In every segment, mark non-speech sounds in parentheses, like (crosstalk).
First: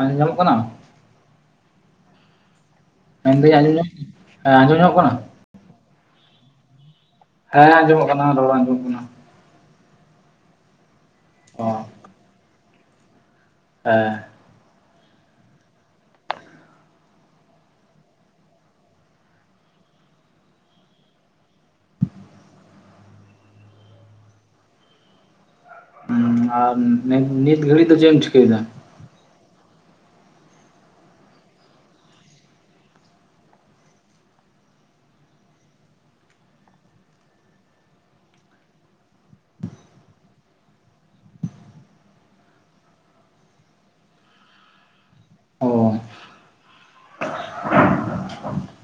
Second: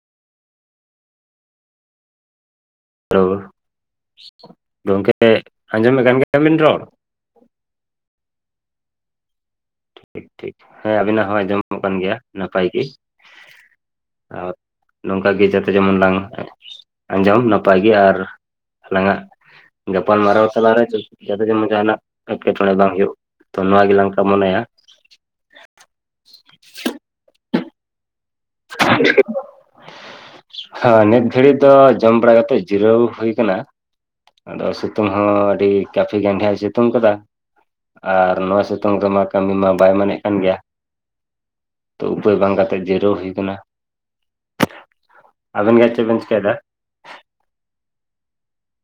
ᱟᱸᱡᱚᱢ ᱧᱟᱢᱚᱜ ᱠᱟᱱᱟ? ᱦᱮᱞᱳ ᱢᱮᱱᱫᱟᱹᱧ ᱟᱸᱡᱚᱢ ᱧᱟᱢ ᱦᱮᱸ ᱟᱸᱡᱚᱢ ᱧᱟᱢᱚᱜ ᱠᱟᱱᱟ ᱜᱚᱢᱠᱮ ᱟᱸᱡᱚᱢᱮᱫ ᱠᱟᱱ ᱜᱮᱵᱤᱱ ᱨᱚ ᱦᱮᱸ ᱟᱸᱡᱚᱢᱚᱜ ᱠᱟᱱᱟ ᱨᱚᱲ ᱵᱟᱝ ᱟᱸᱡᱚᱢᱚᱜ ᱠᱟᱱᱟ ᱴᱷᱤᱠ ᱴᱷᱤᱠ ᱦᱮᱸ ᱟᱵᱤᱱᱟᱜ ᱦᱚᱸ ᱚ ᱟᱸᱡᱚᱢᱚᱜ ᱠᱟᱱ ᱜᱮᱭᱟ ᱱᱟᱯᱟᱭ ᱜᱮ ᱦᱮᱸ ᱟᱨ ᱱᱚᱝᱠᱟ ᱜᱮ ᱡᱟᱛᱮ ᱡᱮᱢᱚᱱ ᱞᱟᱝ (inaudible) ᱟᱸᱡᱚᱢ ᱱᱟᱯᱟᱭ ᱜᱮᱭᱟ ᱟᱨ ᱟᱞᱟᱝ ᱟᱜ ᱜᱟᱯᱟᱞ ᱢᱟᱨᱟᱣ ᱛᱟᱞᱟᱨᱮ ᱡᱟᱛᱮ ᱡᱮᱢᱚᱱ ᱡᱟᱦᱟᱸᱱᱟᱜ ᱮᱴᱠᱮᱴᱚᱬᱮ ᱵᱟᱝ ᱦᱩᱭᱩᱜ, ᱛᱚ ᱱᱚᱣᱟ ᱜᱮᱞᱟᱝ ᱠᱟᱢᱚᱱᱟᱭᱟ ᱦᱩᱸ ᱟᱨ ᱱᱤᱛ ᱱᱤᱛ ᱜᱷᱟᱹᱲᱤᱡ ᱫᱚ ᱪᱮᱫ ᱮᱢ ᱪᱷᱤᱠᱟᱹᱭᱮᱫᱟ ᱦᱮᱸ ᱱᱤᱛ ᱜᱷᱟᱹᱲᱤᱡ ᱫᱚ ᱡᱚᱢ ᱵᱟᱲᱟ ᱠᱟᱛᱮ ᱡᱤᱨᱟᱹᱣ ᱦᱩᱭ ᱟᱠᱟᱱᱟ ᱟᱫᱚ ᱥᱤᱛᱩᱝ ᱦᱚᱸ ᱟᱹᱰᱤ ᱠᱟᱯᱷᱤ ᱜᱟᱱ ᱦᱚᱭ ᱥᱤᱛᱩᱝ ᱟᱠᱟᱫᱟ ᱟᱨ ᱱᱚᱣᱟ ᱥᱤᱛᱩᱝ ᱫᱚᱢᱟ ᱠᱟᱹᱢᱤ ᱢᱟ ᱵᱟᱭ ᱢᱮᱱᱮᱜ ᱠᱟᱱ ᱜᱮᱭᱟ ᱛᱚ ᱩᱯᱟᱹᱭ ᱵᱟᱝ ᱠᱟᱛᱮ ᱡᱤᱨᱟᱹᱣ ᱦᱩᱭ ᱠᱟᱱᱟ ᱚ ᱟᱵᱮᱱ ᱜᱮ ᱪᱮᱫ ᱵᱮᱱ ᱪᱤᱠᱟᱹᱭᱫᱟ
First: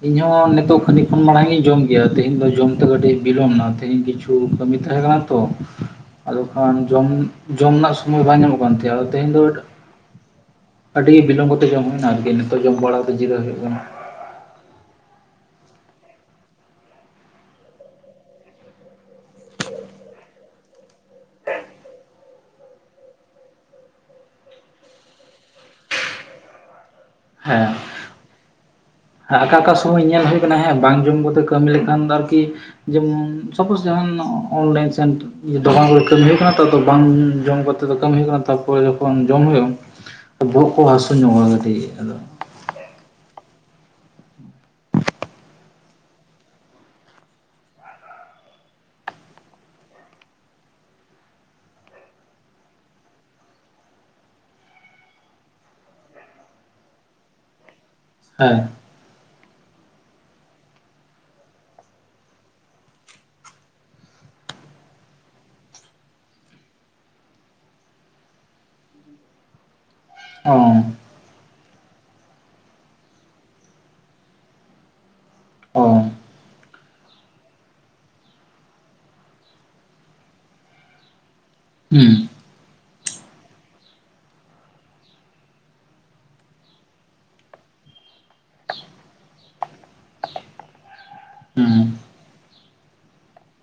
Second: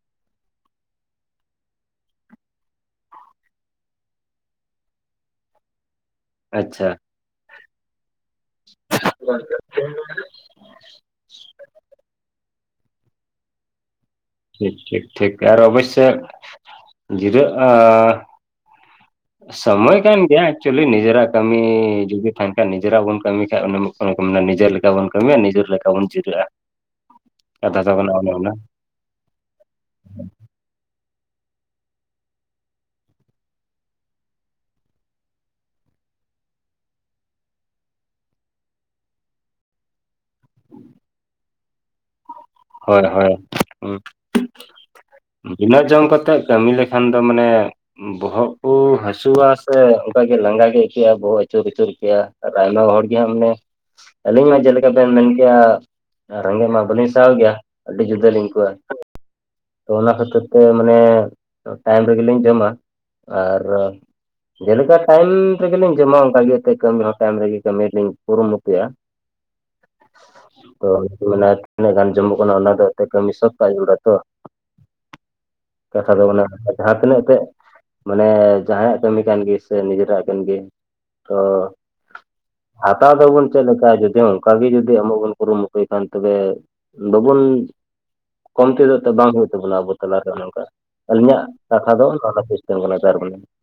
ᱤᱧᱦᱚᱸ ᱱᱤᱛᱚᱜ ᱠᱷᱟᱹᱱᱤᱠ ᱠᱷᱚᱱ ᱢᱟᱲᱟᱝ ᱤᱧ ᱡᱚᱢ ᱜᱮᱭᱟ ᱛᱮᱦᱤᱧ ᱫᱚ ᱡᱚᱢᱛᱮ ᱠᱟᱹᱴᱤᱡ ᱵᱤᱞᱚᱢ ᱮᱱᱟ ᱛᱮᱦᱤᱧ ᱠᱤᱪᱷᱩ ᱠᱷᱩ ᱠᱟᱹᱢᱤ ᱛᱟᱦᱮᱸ ᱠᱟᱱᱟ ᱛᱚ ᱟᱫᱚ ᱠᱷᱟᱱ ᱟᱪᱪᱷᱟ ᱡᱚᱢ ᱱᱟᱜ ᱥᱚᱢᱚᱭ ᱵᱟᱝ ᱧᱟᱢᱚᱜ ᱠᱟᱱ ᱛᱮᱦᱮᱫ ᱟᱫᱚ ᱛᱮᱦᱮᱧ ᱫᱚ ᱟᱹᱰᱤ ᱵᱤᱞᱚᱢ ᱠᱟᱛᱮ ᱡᱚᱢ ᱦᱩᱭ ᱮᱱᱟ ᱟᱨᱠᱤ ᱱᱤᱛᱚᱜ ᱡᱚᱢ ᱠᱟᱛᱮ ᱡᱤᱨᱟᱹ ᱦᱩᱭᱩᱜ ᱠᱟᱱᱟ ᱟᱨᱠᱤ᱾ ᱴᱷᱤᱠ ᱴᱷᱤᱠ ᱴᱷᱤᱠ ᱟᱨ ᱚᱵᱚᱥᱚᱭ ᱡᱤᱨᱟᱹᱜ ᱟᱻᱜ (unintelligible) ᱥᱚᱢᱚᱭ ᱠᱟᱱ ᱜᱮᱭᱟ ᱮᱠᱪᱩᱭᱮᱞᱤ ᱱᱤᱡᱮᱨᱟᱜ ᱠᱟᱹᱢᱤ ᱡᱫᱤ ᱛᱟᱦᱮᱱ ᱠᱷᱟᱱ ᱱᱤᱡᱮᱨᱟᱜ ᱵᱚᱱ ᱠᱟᱹᱢᱤ ᱠᱷᱟᱱᱡ ᱚᱱᱟ ᱠᱚ ᱢᱮᱱᱟ ᱱᱤᱡᱮᱨ ᱞᱮᱠᱟ ᱵᱚᱱ ᱠᱟᱹᱢᱤᱭᱟ ᱱᱤᱡᱮᱨ ᱞᱮᱠᱟ ᱵᱚᱱ ᱡᱤᱨᱟᱹᱜᱼᱟ, ᱦᱮᱸ ᱠᱟᱛᱷᱟ ᱫᱚ ᱠᱟᱱᱟ ᱚᱱᱮ ᱚᱱᱟ, ᱚᱠᱟ ᱚᱠᱟ ᱥᱚᱢᱚᱭ ᱧᱮᱞ ᱦᱩᱭ ᱠᱟᱱᱟ ᱦᱮᱸ ᱵᱟᱝ ᱡᱚᱢ ᱠᱚᱛᱮ ᱠᱟᱹᱢᱤ ᱞᱮᱠᱷᱟᱱ ᱫᱚ ᱟᱨᱠᱤ ᱡᱮᱢᱚᱱ ᱥᱟᱯᱳᱡ ᱡᱟᱦᱟᱱ ᱚᱱᱞᱟᱭᱤᱱ ᱥᱮᱱᱴᱼᱼ ᱫᱚᱠᱟᱱ ᱠᱚᱨᱮ ᱠᱟᱹᱢᱤ ᱦᱩᱭᱩᱜ ᱠᱟᱱᱟ ᱛᱚ ᱵᱟᱝ ᱡᱚᱢ ᱠᱟᱛᱮᱜ ᱠᱟᱹᱢᱤ ᱦᱳ ᱠᱟᱱᱟ ᱛᱟᱯᱚᱨᱮ ᱡᱚᱠᱷᱚᱱ ᱡᱚᱢ ᱦᱳᱭᱼᱟ, ᱵᱚᱦᱚᱜ ᱠᱚ ᱦᱟᱹᱥᱩ ᱧᱚᱜᱼᱟ ᱠᱟᱴᱤᱡ ᱟᱫᱚ ᱦᱳᱭ ᱦᱳᱭ ᱦ (inaudible) ᱤᱱᱟᱹ ᱡᱚᱢ ᱠᱟᱛᱮᱜ ᱠᱟᱹᱢᱤ ᱞᱮᱠᱷᱟᱱ ᱫᱚ ᱢᱟᱱᱮ ᱵᱚᱦᱚᱜ ᱠᱩ ᱦᱟᱹᱥᱩᱣᱟ ᱥᱮ ᱚᱱᱠᱟᱜᱤ ᱞᱟᱸᱜᱟ ᱜᱮ ᱟᱹᱭᱠᱟᱹᱜᱼᱟ ᱵᱚᱦᱚᱜ ᱟᱹᱪᱩᱨ ᱟᱹᱪᱩᱨ ᱛᱮᱭᱟᱜ ᱟᱨ ᱟᱭᱢᱟ ᱦᱚᱲ ᱜᱮ ᱦᱟᱸ ᱢᱟᱱᱮ ᱟᱹᱞᱤᱧ ᱢᱟ ᱡᱮᱞᱮᱠᱟ ᱵᱮᱱ ᱢᱮᱱ ᱠᱮᱭᱟ ᱨᱮᱜᱮᱡ ᱢᱟ ᱵᱟᱹᱞᱤᱧᱼᱼ ᱠᱟᱣ ᱜᱮᱭᱟ ᱟᱹᱰᱤ ᱡᱩᱫᱟᱹ ᱞᱤᱧ ᱦᱮᱸ ᱟᱭᱠᱟᱹᱣᱟ ᱛᱚ ᱚᱱᱟ ᱠᱷᱟᱹᱛᱤᱨ ᱛᱮ ᱢᱟᱱᱮ ᱴᱟᱭᱤᱢ ᱨᱮᱜᱮᱞᱤᱧ ᱡᱚᱢᱟ ᱟᱨ ᱡᱮᱞᱮᱠᱟ ᱴᱟᱭᱤᱢ ᱨᱮᱜᱮᱞᱤᱧ ᱡᱚᱢᱟ ᱚᱱᱠᱟᱜ ᱜᱮ ᱮᱱᱛᱮᱫ ᱠᱟᱹᱢᱤ ᱦᱚᱸ ᱴᱟᱭᱤᱢ ᱨᱮᱜᱮ ᱠᱟᱹᱢᱤ ᱞᱤᱧ ᱠᱩᱨᱩᱢᱩᱴᱩᱼᱭᱟ ᱚ (inaudible) ᱛᱤᱱᱟᱹᱜ ᱜᱟᱱ ᱡᱚᱱᱢᱚᱜ ᱠᱟᱱᱟ ᱚᱱᱟ ᱫᱚ ᱮᱱᱛᱮ ᱠᱟᱹᱢᱤ ᱥᱟᱵ ᱠᱟᱜ ᱡᱟᱹᱨᱩᱲᱟ ᱛᱚ ᱚ ᱠᱟᱛᱷᱟ ᱫᱚ ᱚᱱᱟ (inaudible) ᱡᱟᱦᱟᱸ ᱛᱤᱱᱟᱹᱜᱮ ᱢᱟᱱᱮ ᱡᱟᱦᱟᱸᱭᱟᱜ ᱠᱟᱹᱢᱤ ᱠᱟᱱ ᱜᱮ ᱥᱮ ᱱᱤᱡᱮᱨᱟᱜ ᱠᱟᱱ ᱜᱮ ᱛᱚᱻ ᱦᱩᱸ ᱦᱟᱛᱟᱣ ᱫᱚᱵᱚᱱ ᱪᱮᱫ ᱞᱮᱠᱟ ᱡᱩᱫᱤ ᱚᱱᱠᱟᱜ ᱜᱮ ᱡᱩᱚᱫᱤ ᱮᱢᱚᱜ ᱵᱚᱱ ᱠᱩᱨᱩ ᱢᱩᱴᱩᱭ ᱠᱷᱟᱱ ᱛᱚᱵᱮ, ᱵᱟᱵᱚᱱ ᱠᱚᱢ (inaudible) ᱵᱟᱝ ᱦᱩᱭᱩᱜ ᱛᱟᱵᱚᱱᱟ ᱟᱵᱚ ᱛᱟᱞᱟᱨᱮ ᱚᱱᱮ ᱚᱱᱠᱟ ᱟᱹᱞᱤᱧᱟᱜ ᱦᱩᱸ ᱠᱟᱛᱷᱟ ᱫᱚ (inaudible)